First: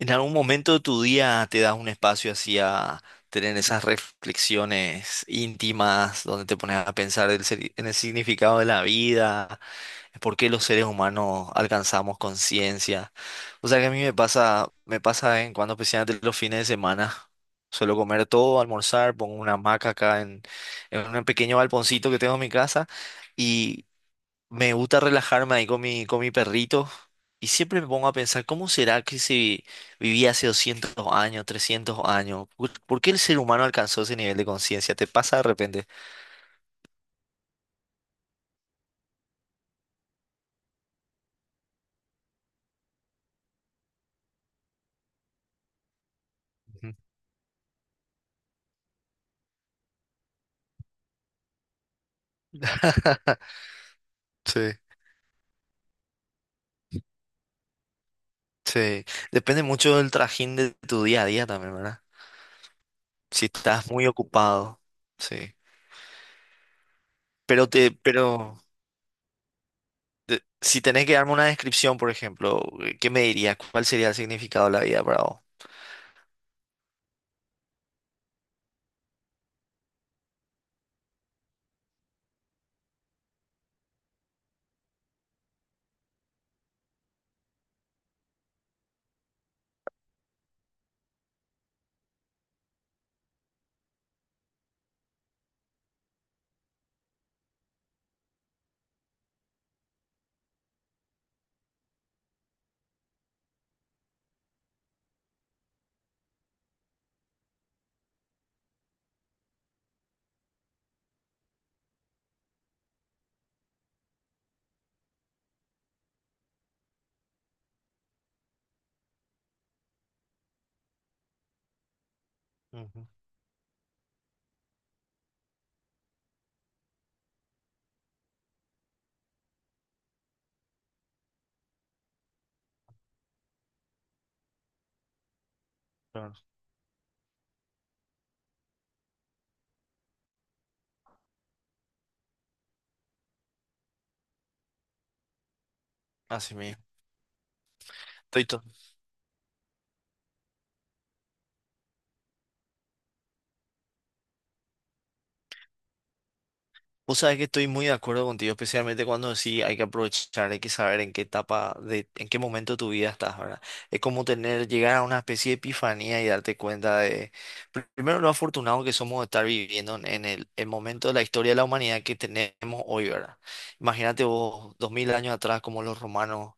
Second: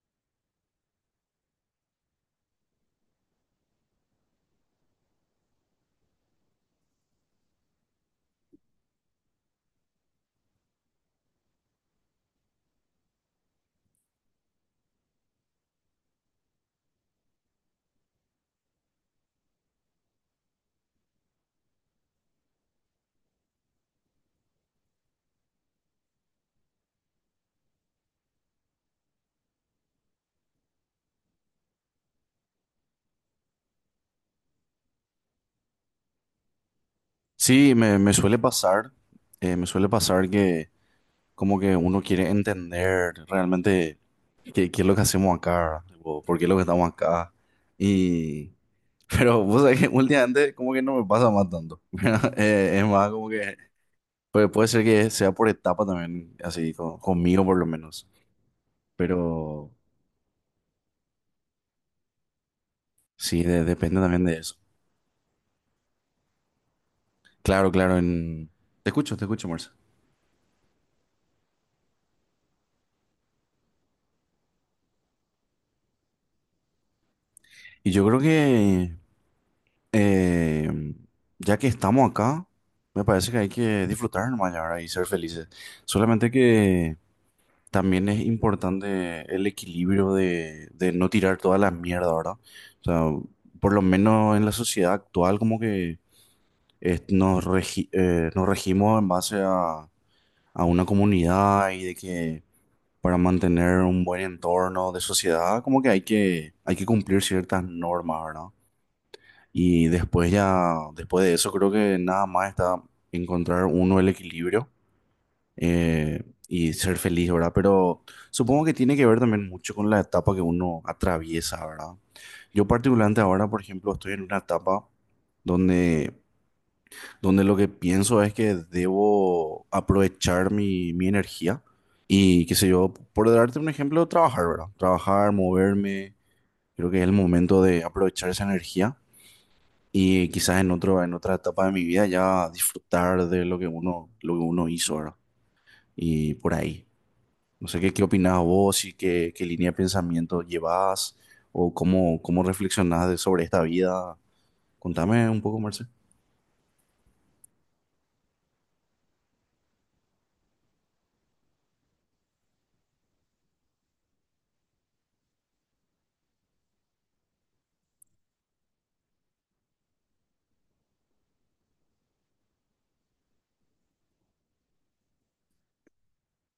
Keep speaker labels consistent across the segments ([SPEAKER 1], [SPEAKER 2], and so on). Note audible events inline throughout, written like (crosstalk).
[SPEAKER 1] ¿En algún momento de tu día te das un espacio así a tener esas reflexiones íntimas donde te pones a pensar en el significado de la vida, por qué los seres humanos alcanzamos conciencia? O sea que a mí me pasa de vez en cuando, especialmente los fines de semana. Suelo comer todo, almorzar, pongo una hamaca en un pequeño balponcito que tengo en mi casa, me gusta relajarme ahí con mi perrito y siempre me pongo a pensar, ¿cómo será que si vivía hace 200 años, 300 años? ¿Por qué el ser humano alcanzó ese nivel de conciencia? ¿Te pasa de repente?
[SPEAKER 2] Sí, me suele pasar, me suele pasar que como que uno quiere entender realmente qué es lo que hacemos acá, o por qué es lo que estamos
[SPEAKER 1] Ujú.
[SPEAKER 2] acá. Y, (laughs) pero vos sabés que últimamente como que no me pasa más tanto. (laughs) ¿Verdad? Es más como que
[SPEAKER 1] (laughs)
[SPEAKER 2] pues puede
[SPEAKER 1] Sí,
[SPEAKER 2] ser que sea por etapa también, así conmigo por lo menos.
[SPEAKER 1] sí. Depende
[SPEAKER 2] Pero
[SPEAKER 1] mucho del trajín de tu día a día también, ¿verdad?
[SPEAKER 2] sí,
[SPEAKER 1] Si estás
[SPEAKER 2] depende
[SPEAKER 1] muy
[SPEAKER 2] también de eso.
[SPEAKER 1] ocupado, sí. Pero
[SPEAKER 2] Claro,
[SPEAKER 1] te,
[SPEAKER 2] claro, en...
[SPEAKER 1] pero
[SPEAKER 2] Te escucho, Marcia.
[SPEAKER 1] si tenés que darme una descripción, por ejemplo, ¿qué me dirías? ¿Cuál sería el significado de la vida para vos?
[SPEAKER 2] Y yo creo que... Eh, ya que estamos acá, me parece que hay que disfrutar nomás ya, ¿verdad?, y ser felices. Solamente que también es importante el equilibrio de no tirar toda la mierda, ¿verdad? O sea, por lo menos en la sociedad actual como que nos regimos en base a una comunidad y de que para mantener un buen entorno de sociedad como que hay que cumplir ciertas normas, ¿verdad? Y después ya, después de eso creo que nada más está encontrar uno el equilibrio eh, y ser feliz, ¿verdad? Pero supongo que tiene que ver también mucho con la etapa que uno atraviesa, ¿verdad? Yo
[SPEAKER 1] Ujú,
[SPEAKER 2] particularmente ahora, por ejemplo, estoy en una etapa donde, donde lo que pienso es que debo aprovechar mi energía y, qué sé yo, por darte un ejemplo, trabajar, ¿verdad? Trabajar, moverme,
[SPEAKER 1] claro.
[SPEAKER 2] creo que es el momento de aprovechar esa energía y quizás en otro, en otra etapa de mi vida ya disfrutar de lo que uno hizo, ¿verdad? Y por
[SPEAKER 1] Así mismo.
[SPEAKER 2] ahí. No sé qué opinás
[SPEAKER 1] Estoy, to-
[SPEAKER 2] vos y qué línea de pensamiento llevás o cómo, cómo reflexionás sobre esta vida. Contame un poco, Marce.
[SPEAKER 1] Vos sabés que estoy muy de acuerdo contigo, especialmente cuando sí hay que aprovechar, hay que saber en qué etapa, en qué momento de tu vida estás, ¿verdad? Es como tener, llegar a una especie de epifanía y darte cuenta de, primero lo afortunado que somos de estar viviendo el momento de la historia de la humanidad que tenemos hoy, ¿verdad? Imagínate vos, 2000 años atrás, como los romanos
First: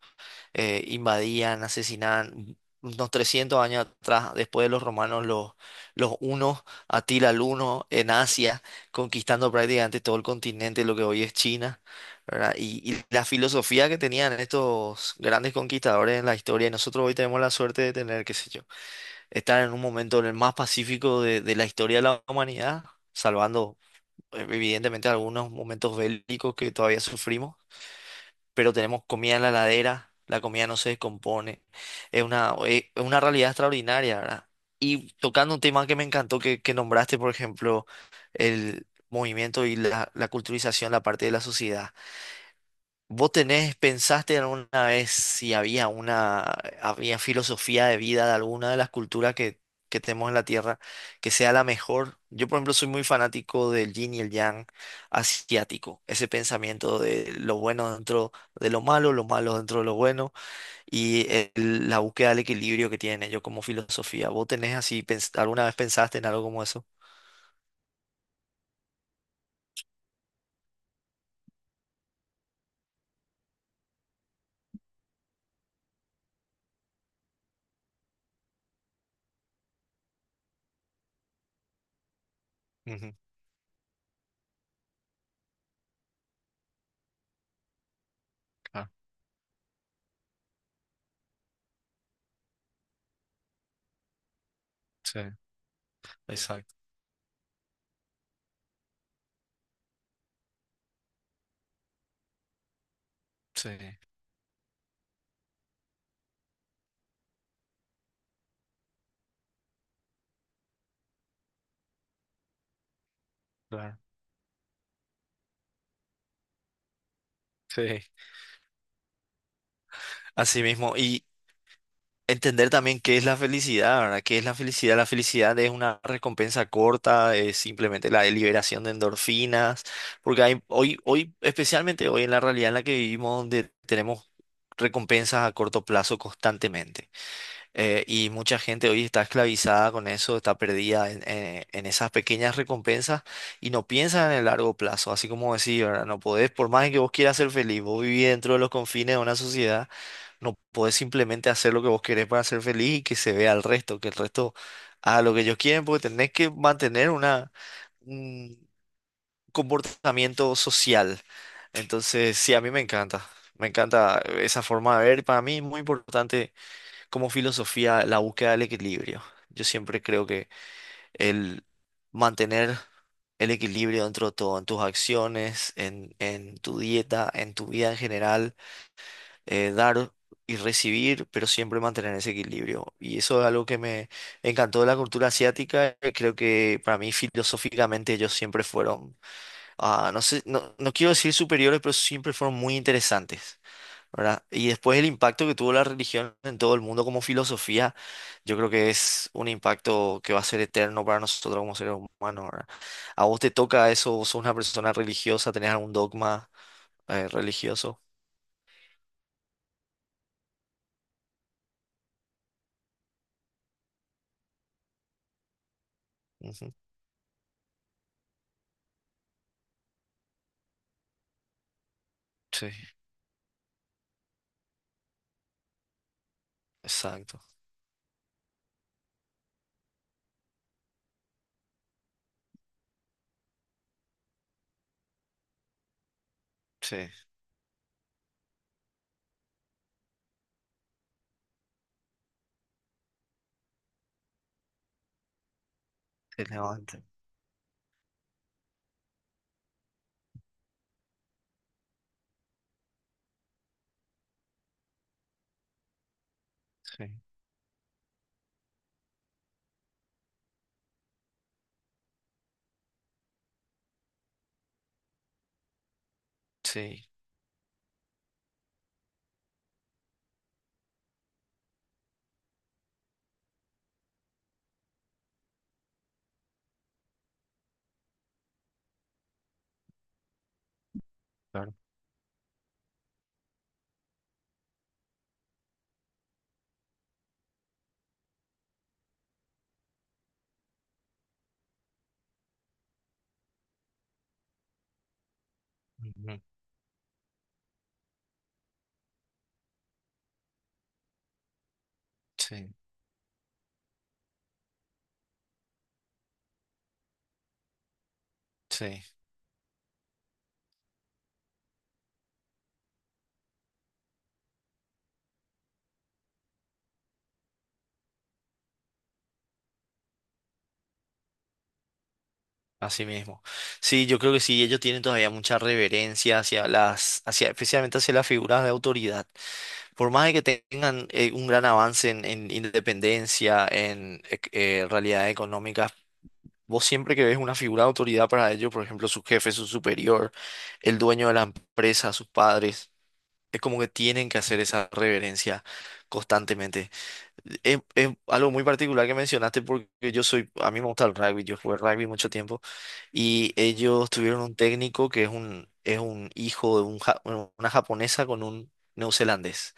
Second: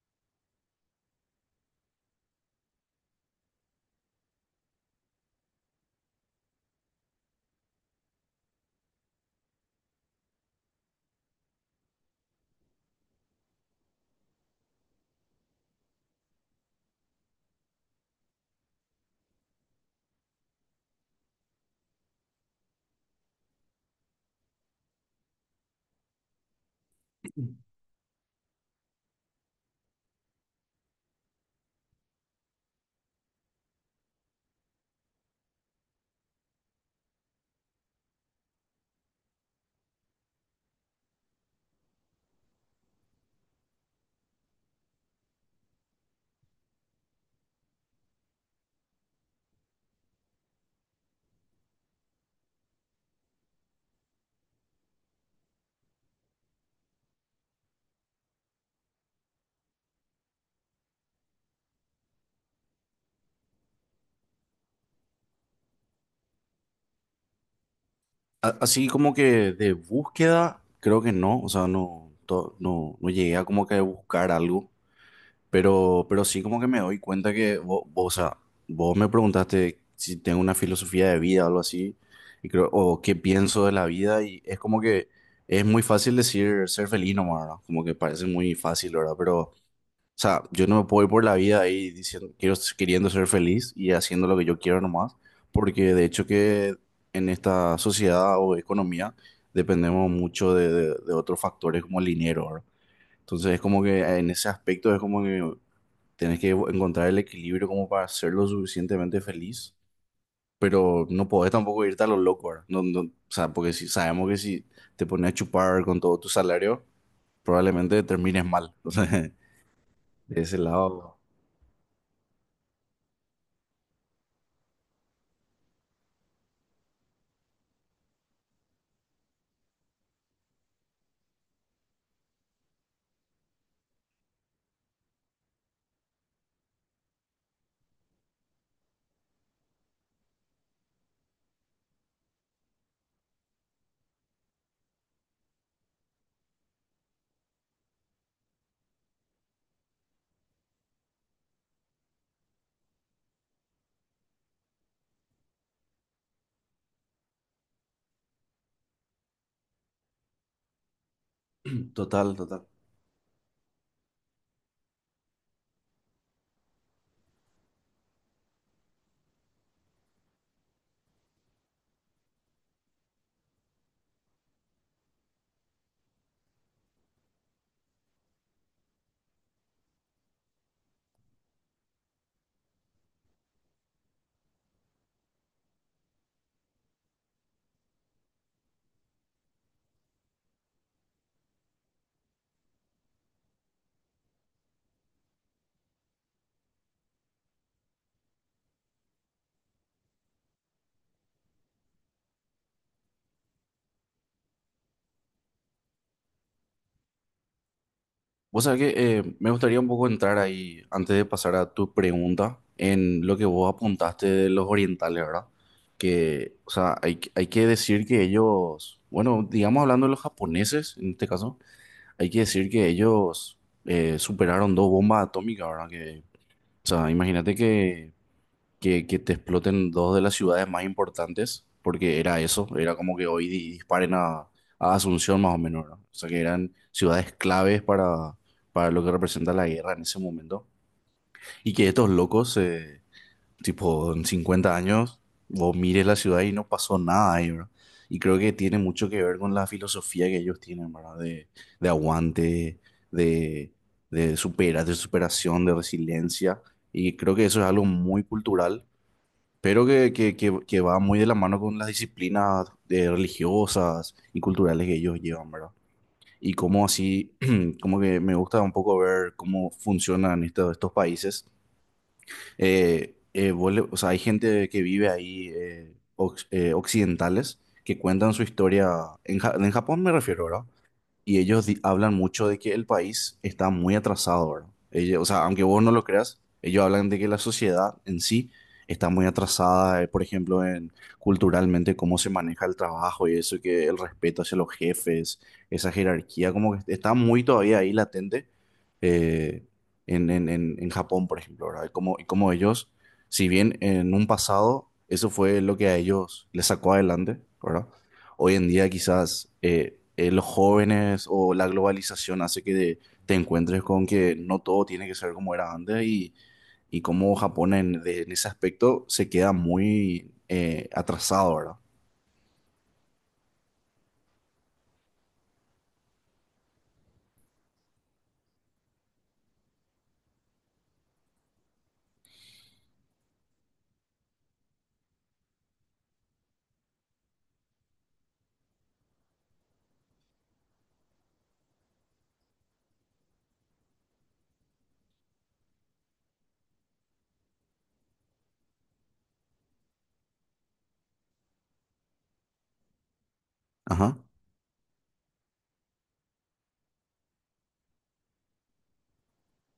[SPEAKER 1] invadían, asesinaban. Unos 300 años atrás, después de los romanos, los hunos, Atila el Huno, en Asia, conquistando prácticamente todo el continente, lo que hoy es China, ¿verdad? Y la filosofía que tenían estos grandes conquistadores en la historia, y nosotros hoy tenemos la suerte de tener, qué sé yo, estar en un momento en el más pacífico de la historia de la humanidad, salvando evidentemente algunos momentos bélicos que todavía sufrimos, pero tenemos comida en la heladera, la comida no se descompone. Es una realidad extraordinaria, ¿verdad? Y tocando un tema que me encantó que nombraste, por ejemplo, el movimiento la culturización, la parte de la sociedad. ¿Vos tenés, pensaste alguna vez si había filosofía de vida de alguna de las culturas que tenemos en la Tierra que sea la mejor? Yo, por ejemplo, soy muy fanático del yin y el yang asiático, ese pensamiento de lo bueno dentro de lo malo dentro de lo bueno y la búsqueda del equilibrio que tienen ellos como filosofía. ¿Vos tenés así, alguna vez pensaste en algo como eso?
[SPEAKER 2] Así como que de búsqueda, creo que no, o sea, no, no llegué a como que buscar algo. Pero sí como que me doy cuenta que vos, o sea, vos me preguntaste si tengo una filosofía de vida o algo así, y creo, o
[SPEAKER 1] Ujú,
[SPEAKER 2] qué pienso de la vida, y es como que es muy fácil decir ser feliz nomás, ¿verdad? Como que parece muy
[SPEAKER 1] claro,
[SPEAKER 2] fácil, ¿verdad? Pero, o sea, yo no me puedo ir por la vida ahí diciendo, quiero, queriendo ser feliz y haciendo lo que yo quiero nomás,
[SPEAKER 1] sí,
[SPEAKER 2] porque de hecho que
[SPEAKER 1] exacto,
[SPEAKER 2] en esta sociedad o economía dependemos mucho de, de otros factores como el dinero, ¿verdad? Entonces es
[SPEAKER 1] sí,
[SPEAKER 2] como que en ese aspecto es como que tenés que encontrar el equilibrio como para ser lo suficientemente feliz, pero no podés tampoco irte a lo loco, ¿verdad? No, no, o sea, porque si
[SPEAKER 1] claro,
[SPEAKER 2] sabemos que si te pones a chupar con todo tu salario,
[SPEAKER 1] sí.
[SPEAKER 2] probablemente termines mal. (laughs) Entonces, de ese
[SPEAKER 1] Así mismo.
[SPEAKER 2] lado,
[SPEAKER 1] Entender también qué es la felicidad, ¿verdad? ¿Qué es la felicidad? La felicidad es una recompensa corta, es simplemente la liberación de endorfinas, porque hoy, especialmente hoy en la realidad en la que vivimos, donde tenemos recompensas a corto plazo constantemente. Y mucha gente hoy está esclavizada con eso, está perdida en esas pequeñas recompensas y no piensa en el largo plazo, así como decía, ¿verdad? No podés, por más que vos quieras ser feliz, vos vivís dentro de los confines de una sociedad, no podés simplemente hacer lo que vos querés para ser feliz y que se vea al resto, que el resto haga lo que ellos quieren, porque tenés que mantener un comportamiento social.
[SPEAKER 2] (clears throat) total,
[SPEAKER 1] Entonces, sí, a
[SPEAKER 2] total.
[SPEAKER 1] mí me encanta esa forma de ver, para mí es muy importante como filosofía la búsqueda del equilibrio. Yo siempre creo que el mantener el equilibrio dentro de todo, en tus acciones, en tu dieta, en tu vida en general, dar y recibir, pero siempre mantener ese equilibrio. Y eso es algo que me encantó de la cultura asiática. Creo que para mí filosóficamente ellos siempre fueron, no sé, no quiero decir superiores, pero siempre fueron muy interesantes. ¿Verdad? Y después el impacto que tuvo la religión en todo el mundo como filosofía, yo creo que es un impacto que va a ser eterno para nosotros como seres humanos, ¿verdad? ¿A vos te toca eso? ¿Vos sos una persona religiosa? ¿Tenés algún dogma religioso?
[SPEAKER 2] Vos sabés que me gustaría un poco entrar ahí, antes de pasar a tu pregunta, en lo que vos apuntaste de los orientales, ¿verdad? Que, o
[SPEAKER 1] Ujú.
[SPEAKER 2] sea, hay que decir que ellos, bueno, digamos hablando de los japoneses, en este caso, hay que decir
[SPEAKER 1] Sí,
[SPEAKER 2] que ellos superaron dos bombas atómicas, ¿verdad? Que, o sea,
[SPEAKER 1] exacto.
[SPEAKER 2] imagínate que, que te exploten dos de las ciudades más importantes, porque era eso, era como que hoy disparen a Asunción más o menos, ¿verdad? O sea, que eran
[SPEAKER 1] Sí,
[SPEAKER 2] ciudades claves para lo que representa la guerra en ese momento. Y que estos locos tipo, en 50 años, vos mires la ciudad y no pasó
[SPEAKER 1] relevante.
[SPEAKER 2] nada ahí, ¿verdad? Y creo que tiene mucho que ver con la filosofía que ellos tienen, ¿verdad? De aguante, de, de superación, de resiliencia.
[SPEAKER 1] Sí,
[SPEAKER 2] Y creo que eso es algo muy cultural, pero que va muy de la mano con las disciplinas religiosas y culturales que ellos llevan, ¿verdad? Y como
[SPEAKER 1] sí,
[SPEAKER 2] así, (clears throat) como que me gusta un poco ver cómo funcionan estos países vos o sea, hay gente que vive ahí, occidentales, que cuentan su historia, en Japón me refiero, ¿verdad? Y ellos
[SPEAKER 1] claro.
[SPEAKER 2] hablan mucho de que el país está muy atrasado, ¿verdad? O sea, aunque vos no lo creas, ellos hablan de que la sociedad en sí está muy atrasada, por ejemplo, en culturalmente cómo se maneja el trabajo y eso, que el respeto hacia los jefes, esa
[SPEAKER 1] Ujú.
[SPEAKER 2] jerarquía, como que está muy todavía ahí latente eh, en Japón, por ejemplo, ¿verdad? Y como
[SPEAKER 1] Sí,
[SPEAKER 2] ellos, si bien en un pasado eso fue lo que a ellos les sacó adelante, ¿verdad? Hoy en día
[SPEAKER 1] sí.
[SPEAKER 2] quizás los jóvenes o la globalización hace que te encuentres con que no todo tiene que ser como era antes y como Japón en, en ese aspecto se queda muy atrasado, ¿verdad?
[SPEAKER 1] Así mismo. Sí, yo creo que sí, ellos tienen todavía mucha reverencia hacia, especialmente hacia las figuras de autoridad. Por más de que tengan un gran avance en independencia, realidad económica, vos siempre que ves una figura de autoridad para ellos, por ejemplo, su jefe, su superior, el dueño de la empresa, sus padres, es como que tienen que hacer esa reverencia constantemente. Es algo muy particular que mencionaste porque yo soy, a mí me gusta el rugby, yo jugué rugby mucho tiempo y ellos
[SPEAKER 2] Ajá.
[SPEAKER 1] tuvieron un técnico que es es un hijo de un bueno, una japonesa con un neozelandés.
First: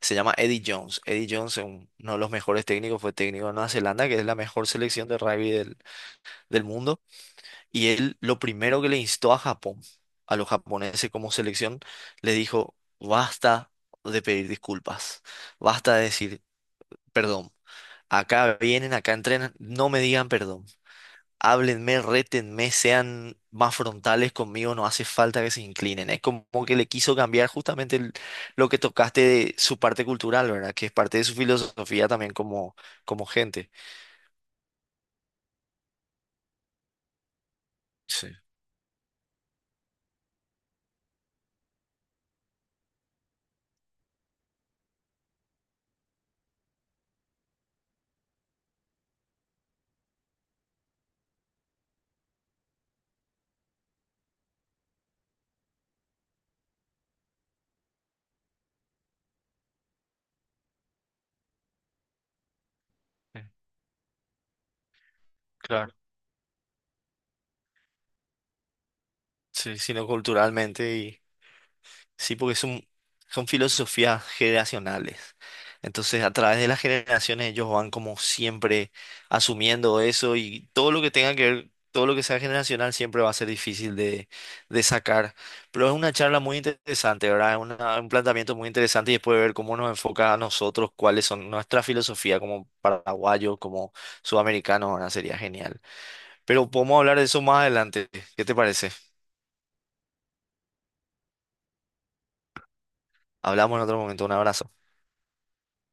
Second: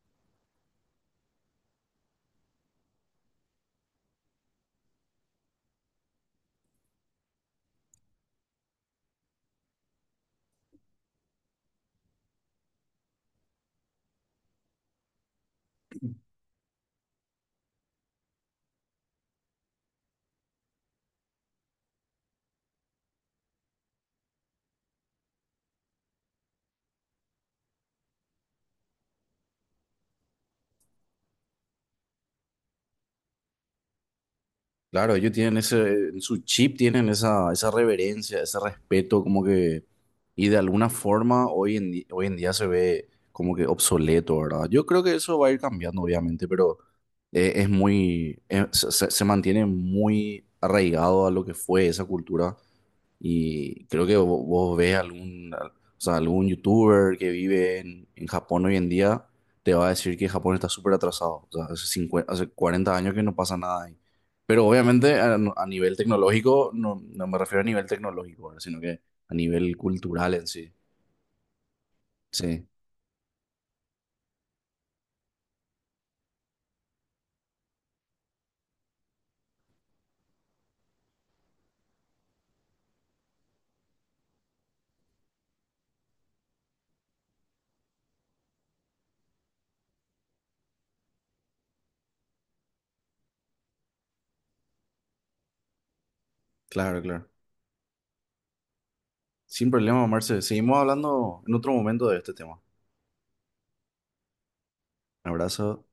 [SPEAKER 1] Se llama Eddie Jones. Eddie Jones es uno de los mejores técnicos, fue técnico de Nueva Zelanda, que es la mejor selección de rugby del mundo. Y él lo primero que le instó a Japón, a los japoneses como selección, le dijo, basta de pedir disculpas, basta de decir perdón. Acá vienen, acá entrenan, no me digan perdón. Háblenme, rétenme, sean más frontales conmigo, no hace falta que se inclinen. Es como que le quiso cambiar justamente lo que tocaste de su parte cultural, ¿verdad? Que es parte de su filosofía también como, como gente.
[SPEAKER 2] Claro, ellos tienen ese, en su chip tienen esa, esa
[SPEAKER 1] Sí,
[SPEAKER 2] reverencia, ese respeto, como que, y de alguna forma hoy en, hoy en día se ve como que obsoleto, ¿verdad? Yo creo que eso va a ir cambiando, obviamente, pero es muy, se, se- se mantiene muy arraigado a lo que fue esa cultura y creo que vos, ves algún, o sea, algún youtuber que vive en Japón hoy en día, te va a decir que Japón está súper atrasado. O sea, hace 50 hace 40 años que no
[SPEAKER 1] eh,
[SPEAKER 2] pasa nada ahí. Pero obviamente a, no, a
[SPEAKER 1] claro.
[SPEAKER 2] nivel tecnológico, no, no me refiero a nivel tecnológico, ¿verdad?, sino que a nivel
[SPEAKER 1] Sí, sino
[SPEAKER 2] cultural en sí.
[SPEAKER 1] culturalmente. Sí, porque
[SPEAKER 2] Sí,
[SPEAKER 1] son, son filosofías generacionales. Entonces, a través de las generaciones, ellos van como siempre asumiendo eso y todo lo que tenga que ver, todo lo que sea generacional siempre va a ser difícil de sacar. Pero es una charla muy interesante, ¿verdad? Es un planteamiento muy interesante y después ver cómo nos enfoca a nosotros, cuáles son nuestra filosofía como paraguayos, como sudamericanos, ¿verdad? Sería genial. Pero podemos
[SPEAKER 2] claro,
[SPEAKER 1] hablar de
[SPEAKER 2] claro.
[SPEAKER 1] eso más adelante. ¿Qué te parece?
[SPEAKER 2] Sin problema, Marce. Seguimos hablando en otro momento de este tema.
[SPEAKER 1] Hablamos en otro momento. Un abrazo.
[SPEAKER 2] Un abrazo.